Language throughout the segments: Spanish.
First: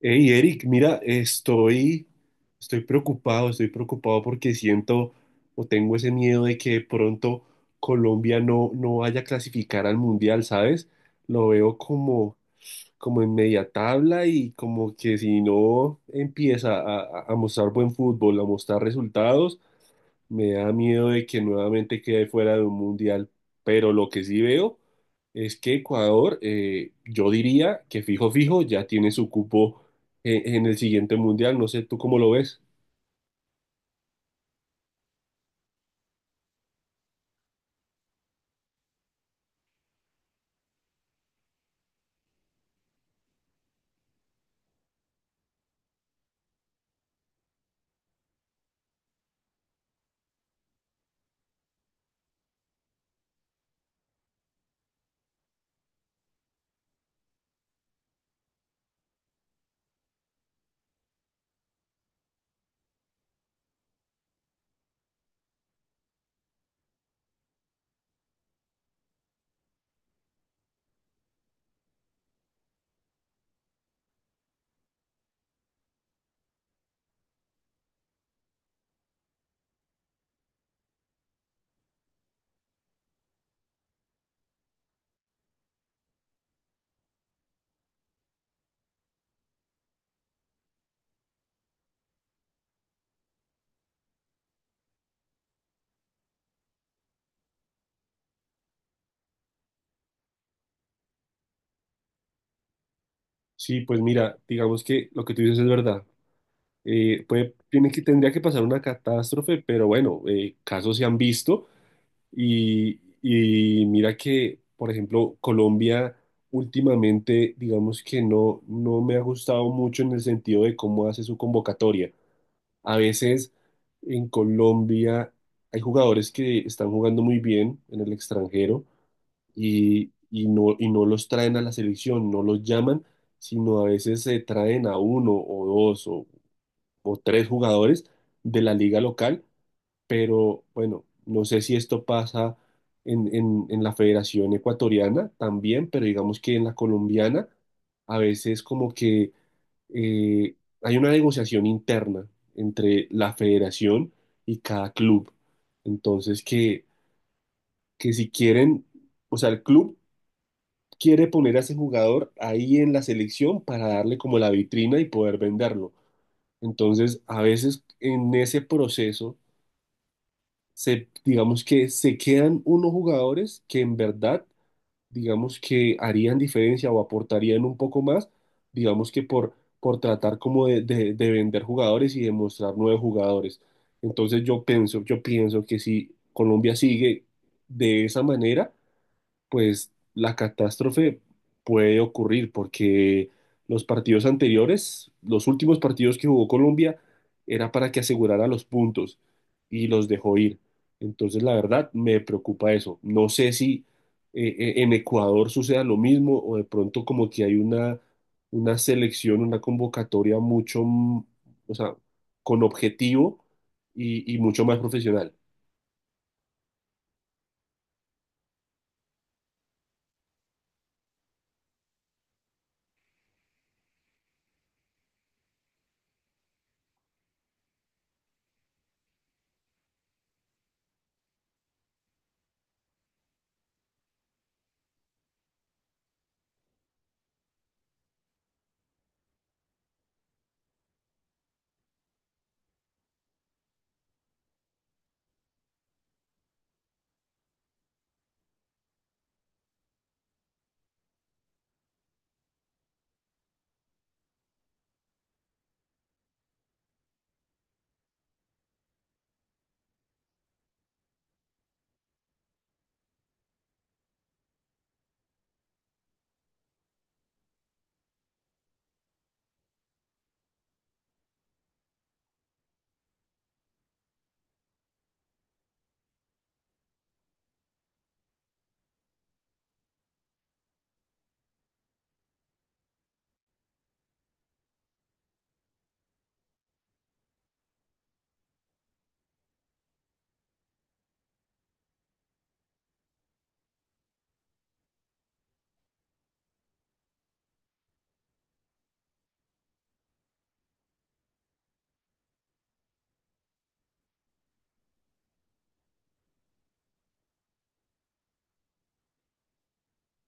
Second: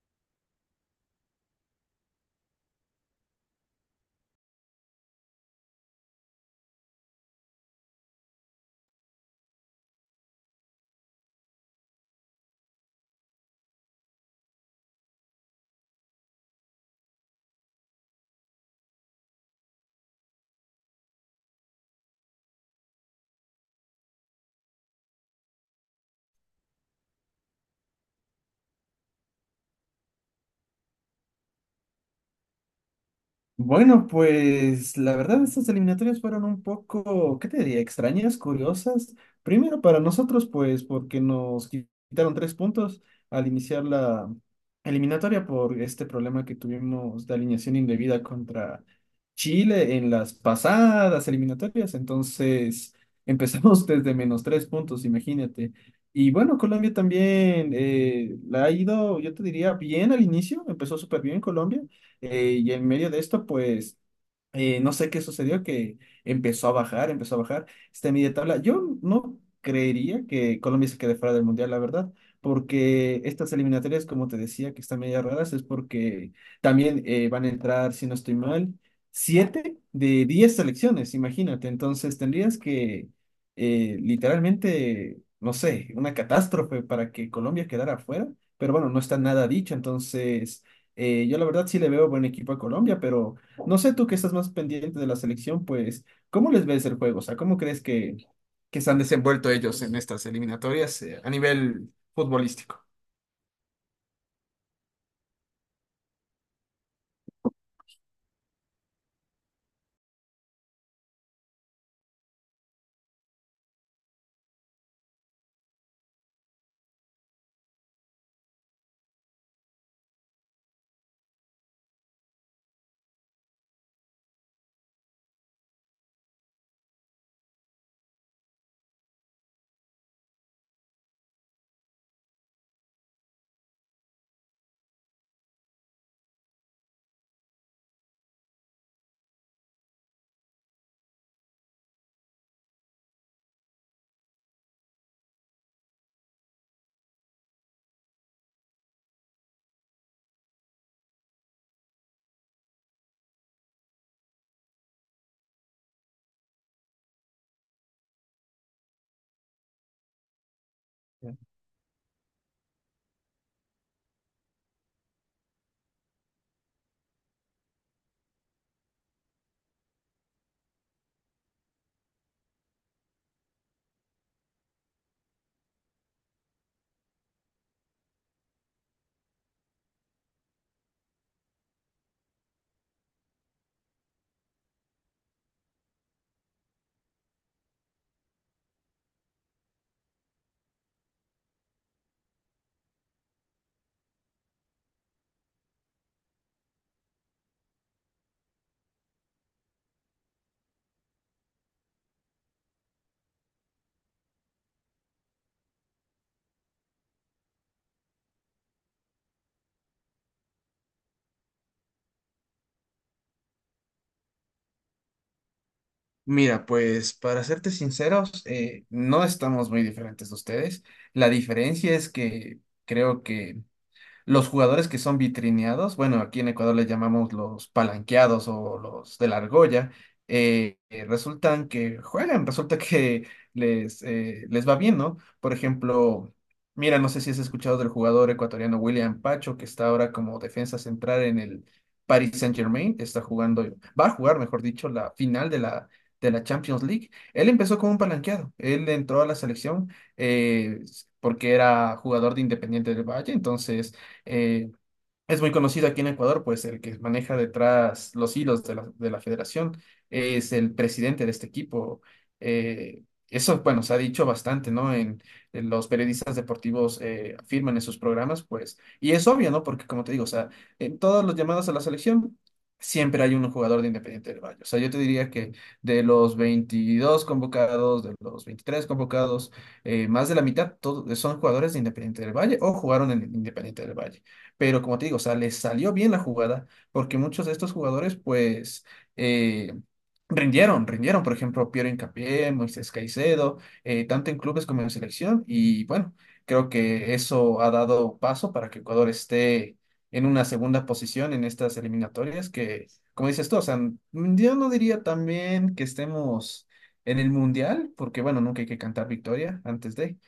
Hey, Eric, mira, estoy preocupado porque siento o tengo ese miedo de que de pronto Colombia no vaya a clasificar al mundial, ¿sabes? Lo veo como en media tabla y como que si no empieza a mostrar buen fútbol, a mostrar resultados, me da miedo de que nuevamente quede fuera de un mundial, pero lo que sí veo es que Ecuador, yo diría que fijo, fijo, ya tiene su cupo en el siguiente mundial. No sé, ¿tú cómo lo ves? Bueno, pues la verdad estas eliminatorias fueron un poco, ¿qué te diría? Extrañas, curiosas. Primero para nosotros, pues porque nos quitaron 3 puntos al iniciar la eliminatoria por este problema que tuvimos de alineación indebida contra Chile en las pasadas eliminatorias. Entonces empezamos desde menos 3 puntos, imagínate. Y bueno, Colombia también la ha ido, yo te diría, bien al inicio, empezó súper bien Colombia y en medio de esto, pues no sé qué sucedió, que empezó a bajar esta media tabla. Yo no creería que Colombia se quede fuera del Mundial, la verdad, porque estas eliminatorias, como te decía, que están media raras, es porque también van a entrar, si no estoy mal, 7 de 10 selecciones, imagínate. Entonces tendrías que, literalmente, no sé, una catástrofe para que Colombia quedara fuera, pero bueno, no está nada dicho, entonces yo la verdad sí le veo buen equipo a Colombia, pero no sé tú que estás más pendiente de la selección, pues, ¿cómo les ves el juego? O sea, ¿cómo crees que se han desenvuelto ellos en estas eliminatorias a nivel futbolístico? Sí, pues mira, digamos que lo que tú dices es verdad. Tiene que, tendría que pasar una catástrofe, pero bueno, casos se han visto. Y mira que, por ejemplo, Colombia últimamente, digamos que no me ha gustado mucho en el sentido de cómo hace su convocatoria. A veces en Colombia hay jugadores que están jugando muy bien en el extranjero y no los traen a la selección, no los llaman, sino a veces se traen a uno o dos o tres jugadores de la liga local, pero bueno, no sé si esto pasa en la Federación Ecuatoriana también, pero digamos que en la colombiana a veces como que eh, hay una negociación interna entre la federación y cada club. Entonces que si quieren, o sea, el club quiere poner a ese jugador ahí en la selección para darle como la vitrina y poder venderlo. Entonces, a veces en ese proceso digamos que se quedan unos jugadores que en verdad, digamos que harían diferencia o aportarían un poco más, digamos que por tratar como de vender jugadores y demostrar nuevos jugadores. Entonces yo pienso que si Colombia sigue de esa manera, pues la catástrofe puede ocurrir porque los partidos anteriores, los últimos partidos que jugó Colombia, era para que asegurara los puntos y los dejó ir. Entonces, la verdad, me preocupa eso. No sé si en Ecuador suceda lo mismo o de pronto como que hay una selección, una convocatoria mucho, o sea, con objetivo y mucho más profesional. Mira, pues para serte sinceros, no estamos muy diferentes de ustedes. La diferencia es que creo que los jugadores que son vitrineados, bueno, aquí en Ecuador les llamamos los palanqueados o los de la argolla, resultan que juegan, resulta que les va bien, ¿no? Por ejemplo, mira, no sé si has escuchado del jugador ecuatoriano William Pacho, que está ahora como defensa central en el Paris Saint-Germain, está jugando, va a jugar, mejor dicho, la final de la Champions League. Él empezó como un palanqueado, él entró a la selección eh, porque era jugador de Independiente del Valle, entonces eh, es muy conocido aquí en Ecuador, pues el que maneja detrás los hilos de la federación es el presidente de este equipo. Eh, Eso, bueno, se ha dicho bastante, ¿no? En los periodistas deportivos afirman en sus programas, pues, y es obvio, ¿no? Porque como te digo, o sea, en todos los llamados a la selección siempre hay un jugador de Independiente del Valle. O sea, yo te diría que de los 23 convocados, más de la mitad son jugadores de Independiente del Valle o jugaron en Independiente del Valle. Pero como te digo, o sea, les salió bien la jugada, porque muchos de estos jugadores, pues, eh, rindieron, rindieron, por ejemplo, Piero Hincapié, Moisés Caicedo, tanto en clubes como en selección, y bueno, creo que eso ha dado paso para que Ecuador esté en una segunda posición en estas eliminatorias, que, como dices tú, o sea, yo no diría también que estemos en el mundial, porque bueno, nunca hay que cantar victoria antes de,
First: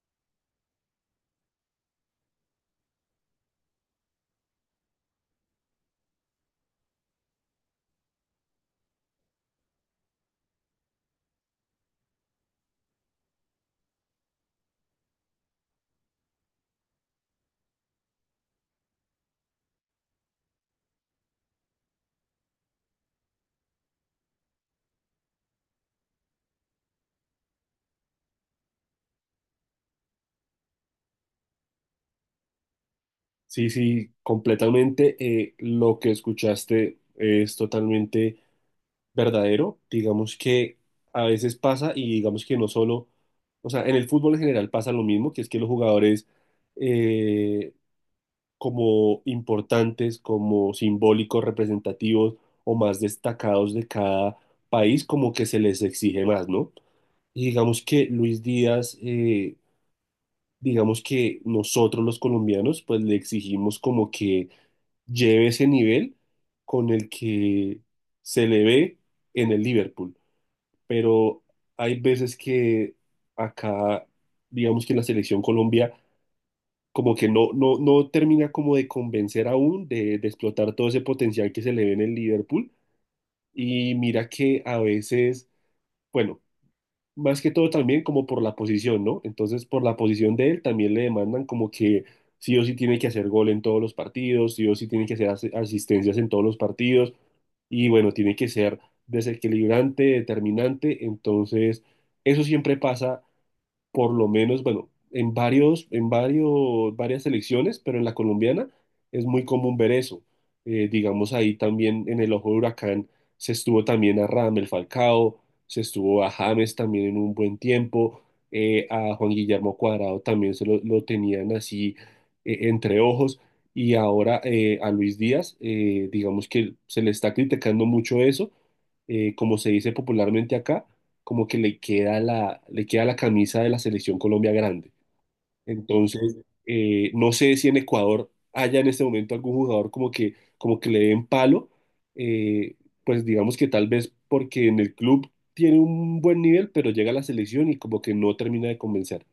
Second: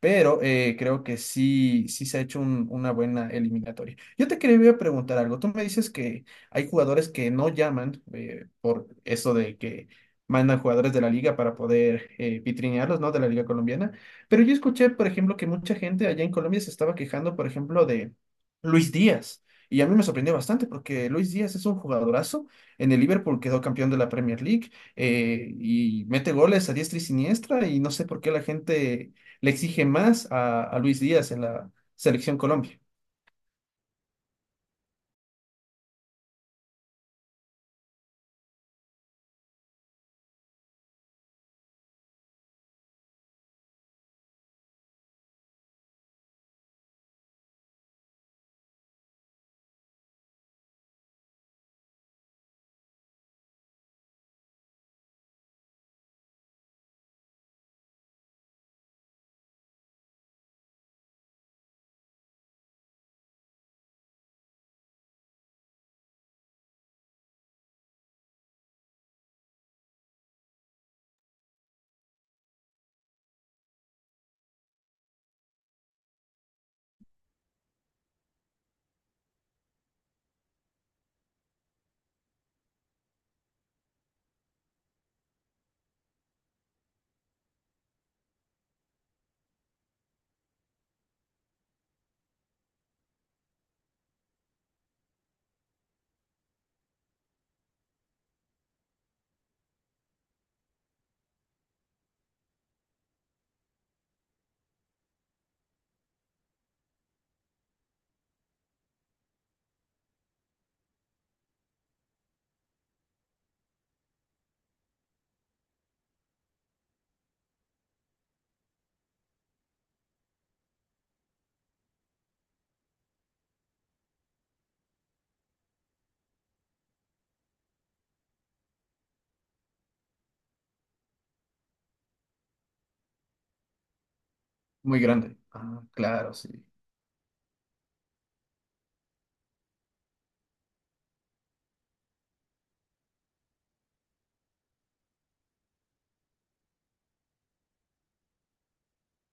pero creo que sí, sí se ha hecho una buena eliminatoria. Yo te quería preguntar algo. Tú me dices que hay jugadores que no llaman por eso de que mandan jugadores de la liga para poder vitrinearlos, ¿no? De la liga colombiana. Pero yo escuché, por ejemplo, que mucha gente allá en Colombia se estaba quejando, por ejemplo, de Luis Díaz. Y a mí me sorprendió bastante porque Luis Díaz es un jugadorazo. En el Liverpool quedó campeón de la Premier League y mete goles a diestra y siniestra y no sé por qué la gente le exige más a Luis Díaz en la selección Colombia. Sí, sí, completamente. Lo que escuchaste es totalmente verdadero. Digamos que a veces pasa y digamos que no solo, o sea, en el fútbol en general pasa lo mismo, que es que los jugadores eh, como importantes, como simbólicos, representativos o más destacados de cada país, como que se les exige más, ¿no? Y digamos que Luis Díaz, digamos que nosotros los colombianos, pues le exigimos como que lleve ese nivel con el que se le ve en el Liverpool. Pero hay veces que acá, digamos que la selección Colombia como que no termina como de convencer aún de explotar todo ese potencial que se le ve en el Liverpool. Y mira que a veces, bueno, más que todo también como por la posición, ¿no? Entonces, por la posición de él también le demandan como que sí o sí tiene que hacer gol en todos los partidos, sí o sí tiene que hacer asistencias en todos los partidos y bueno, tiene que ser desequilibrante, determinante, entonces eso siempre pasa por lo menos, bueno, varias selecciones, pero en la colombiana es muy común ver eso. Digamos ahí también en el ojo de huracán se estuvo también a Radamel Falcao, se estuvo a James también en un buen tiempo, a Juan Guillermo Cuadrado también lo tenían así entre ojos. Y ahora a Luis Díaz, digamos que se le está criticando mucho eso, como se dice popularmente acá, como que le queda la camisa de la selección Colombia grande. Muy grande. Ah, claro, Entonces, sí. No sé si en Ecuador haya en este momento algún jugador como como que le den palo, eh, pues digamos que tal vez porque en el club tiene un buen nivel, pero llega a la selección y como que no termina de convencer.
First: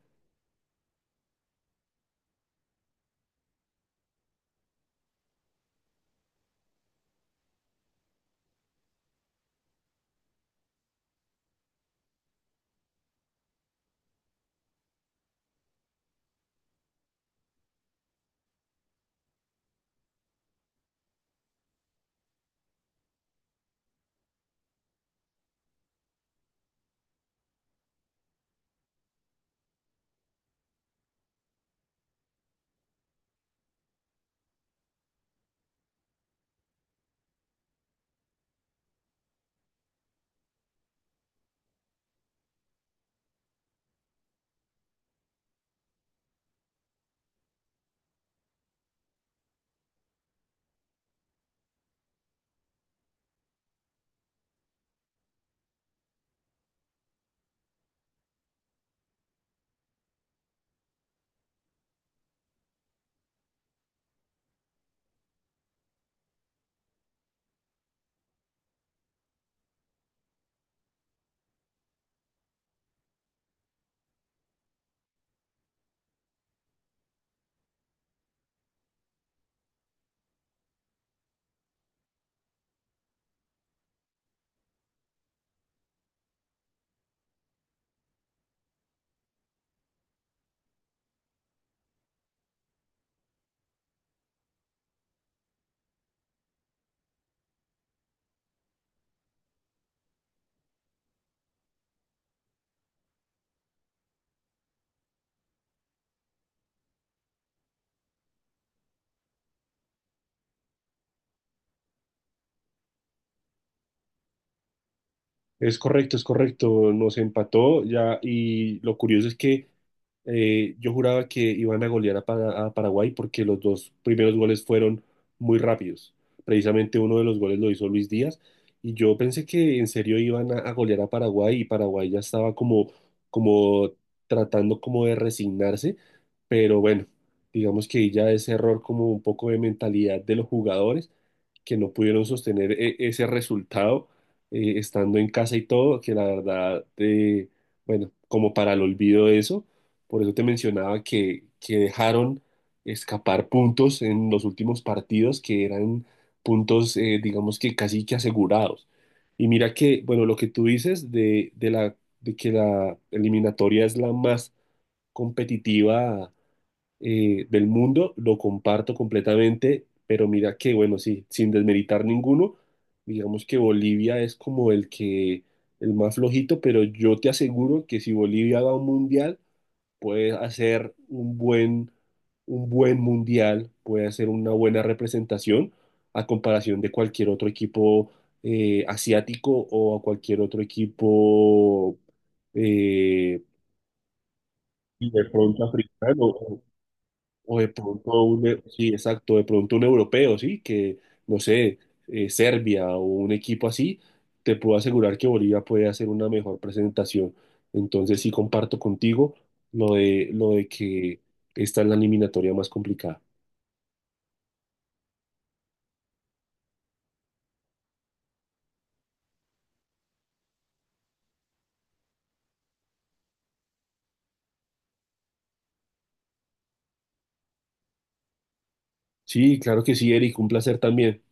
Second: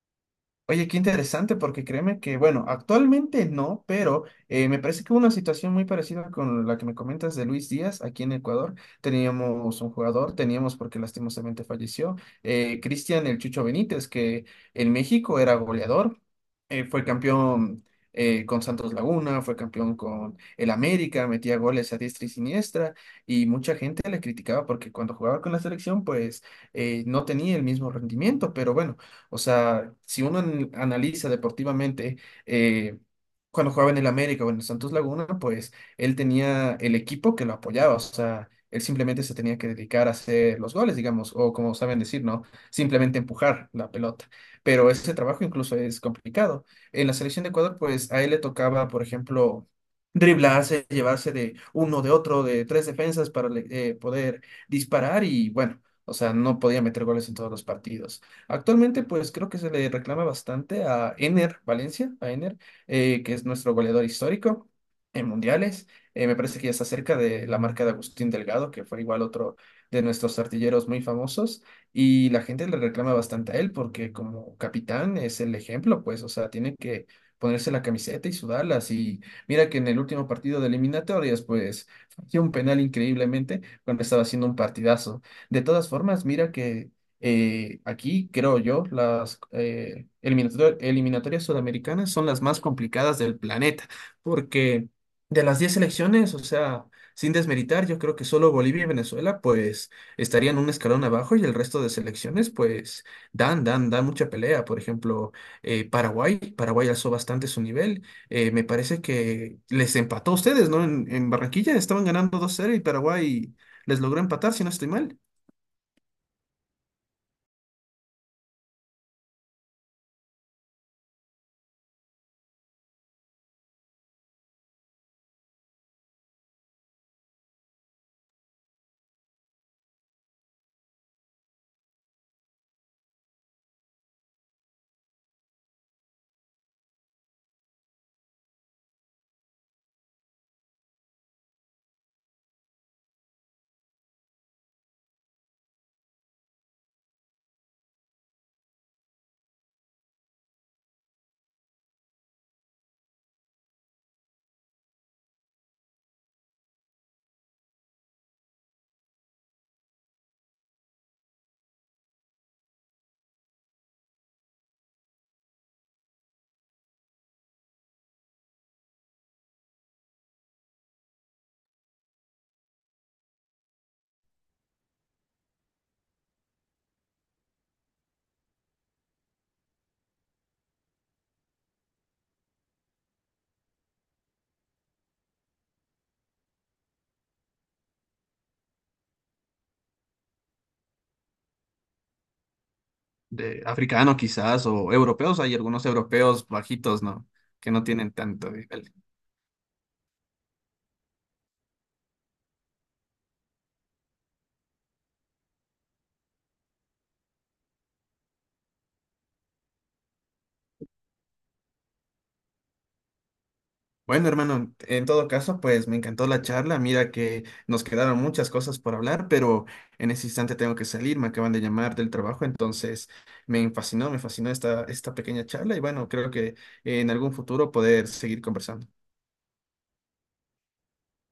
Oye, qué interesante, porque créeme que, bueno, actualmente no, pero me parece que hubo una situación muy parecida con la que me comentas de Luis Díaz aquí en Ecuador. Teníamos un jugador, teníamos porque lastimosamente falleció, Cristian el Chucho Benítez, que en México era goleador, fue campeón con Santos Laguna, fue campeón con el América, metía goles a diestra y siniestra, y mucha gente le criticaba porque cuando jugaba con la selección, pues no tenía el mismo rendimiento, pero bueno. O sea, si uno analiza deportivamente, eh, cuando jugaba en el América o en el Santos Laguna, pues él tenía el equipo que lo apoyaba, o sea, él simplemente se tenía que dedicar a hacer los goles, digamos, o como saben decir, ¿no? Simplemente empujar la pelota. Pero ese trabajo incluso es complicado. En la selección de Ecuador, pues a él le tocaba, por ejemplo, driblarse, llevarse de uno, de otro, de tres defensas para poder disparar y bueno, o sea, no podía meter goles en todos los partidos. Actualmente, pues creo que se le reclama bastante a Ener Valencia, a Ener, que es nuestro goleador histórico en mundiales. Me parece que ya está cerca de la marca de Agustín Delgado, que fue igual otro de nuestros artilleros muy famosos. Y la gente le reclama bastante a él porque como capitán es el ejemplo, pues, o sea, tiene que ponerse la camiseta y sudarlas. Y mira que en el último partido de eliminatorias, pues, falló un penal increíblemente cuando estaba haciendo un partidazo. De todas formas, mira que aquí, creo yo, las eliminatorias sudamericanas son las más complicadas del planeta, porque de las 10 selecciones, o sea, sin desmeritar, yo creo que solo Bolivia y Venezuela, pues, estarían un escalón abajo y el resto de selecciones, pues, dan mucha pelea. Por ejemplo, Paraguay, Paraguay alzó bastante su nivel. Me parece que les empató a ustedes, ¿no? En Barranquilla estaban ganando 2-0 y Paraguay les logró empatar, si no estoy mal. Es correcto, nos empató ya y lo curioso es que yo juraba que iban a golear a Paraguay porque los dos primeros goles fueron muy rápidos. Precisamente uno de los goles lo hizo Luis Díaz y yo pensé que en serio iban a golear a Paraguay y Paraguay ya estaba como, como tratando como de resignarse, pero bueno, digamos que ya ese error como un poco de mentalidad de los jugadores que no pudieron sostener ese resultado estando en casa y todo, que la verdad, bueno, como para el olvido de eso, por eso te mencionaba que dejaron escapar puntos en los últimos partidos que eran puntos, digamos que casi que asegurados. Y mira que, bueno, lo que tú dices de que la eliminatoria es la más competitiva del mundo, lo comparto completamente, pero mira que, bueno, sí, sin desmeritar ninguno, digamos que Bolivia es como el que, el más flojito, pero yo te aseguro que si Bolivia va a un mundial, puede hacer un buen mundial, puede hacer una buena representación a comparación de cualquier otro equipo asiático o a cualquier otro equipo eh, De africano quizás o y de europeos, hay pronto algunos africano. europeos bajitos, ¿no? O de Que no tienen pronto tanto sí, nivel. exacto, de pronto un europeo, sí, que, no sé, Serbia o un equipo así, te puedo asegurar que Bolivia puede hacer una mejor presentación. Entonces sí comparto contigo lo de que esta es la eliminatoria más complicada. Bueno, hermano, en todo caso, pues me encantó la charla. Mira que nos quedaron muchas cosas por hablar, pero en ese instante tengo que salir, me acaban de llamar del trabajo, entonces me fascinó esta pequeña charla y bueno, creo que en algún futuro poder seguir conversando. Sí, claro que sí, Eric, un placer también.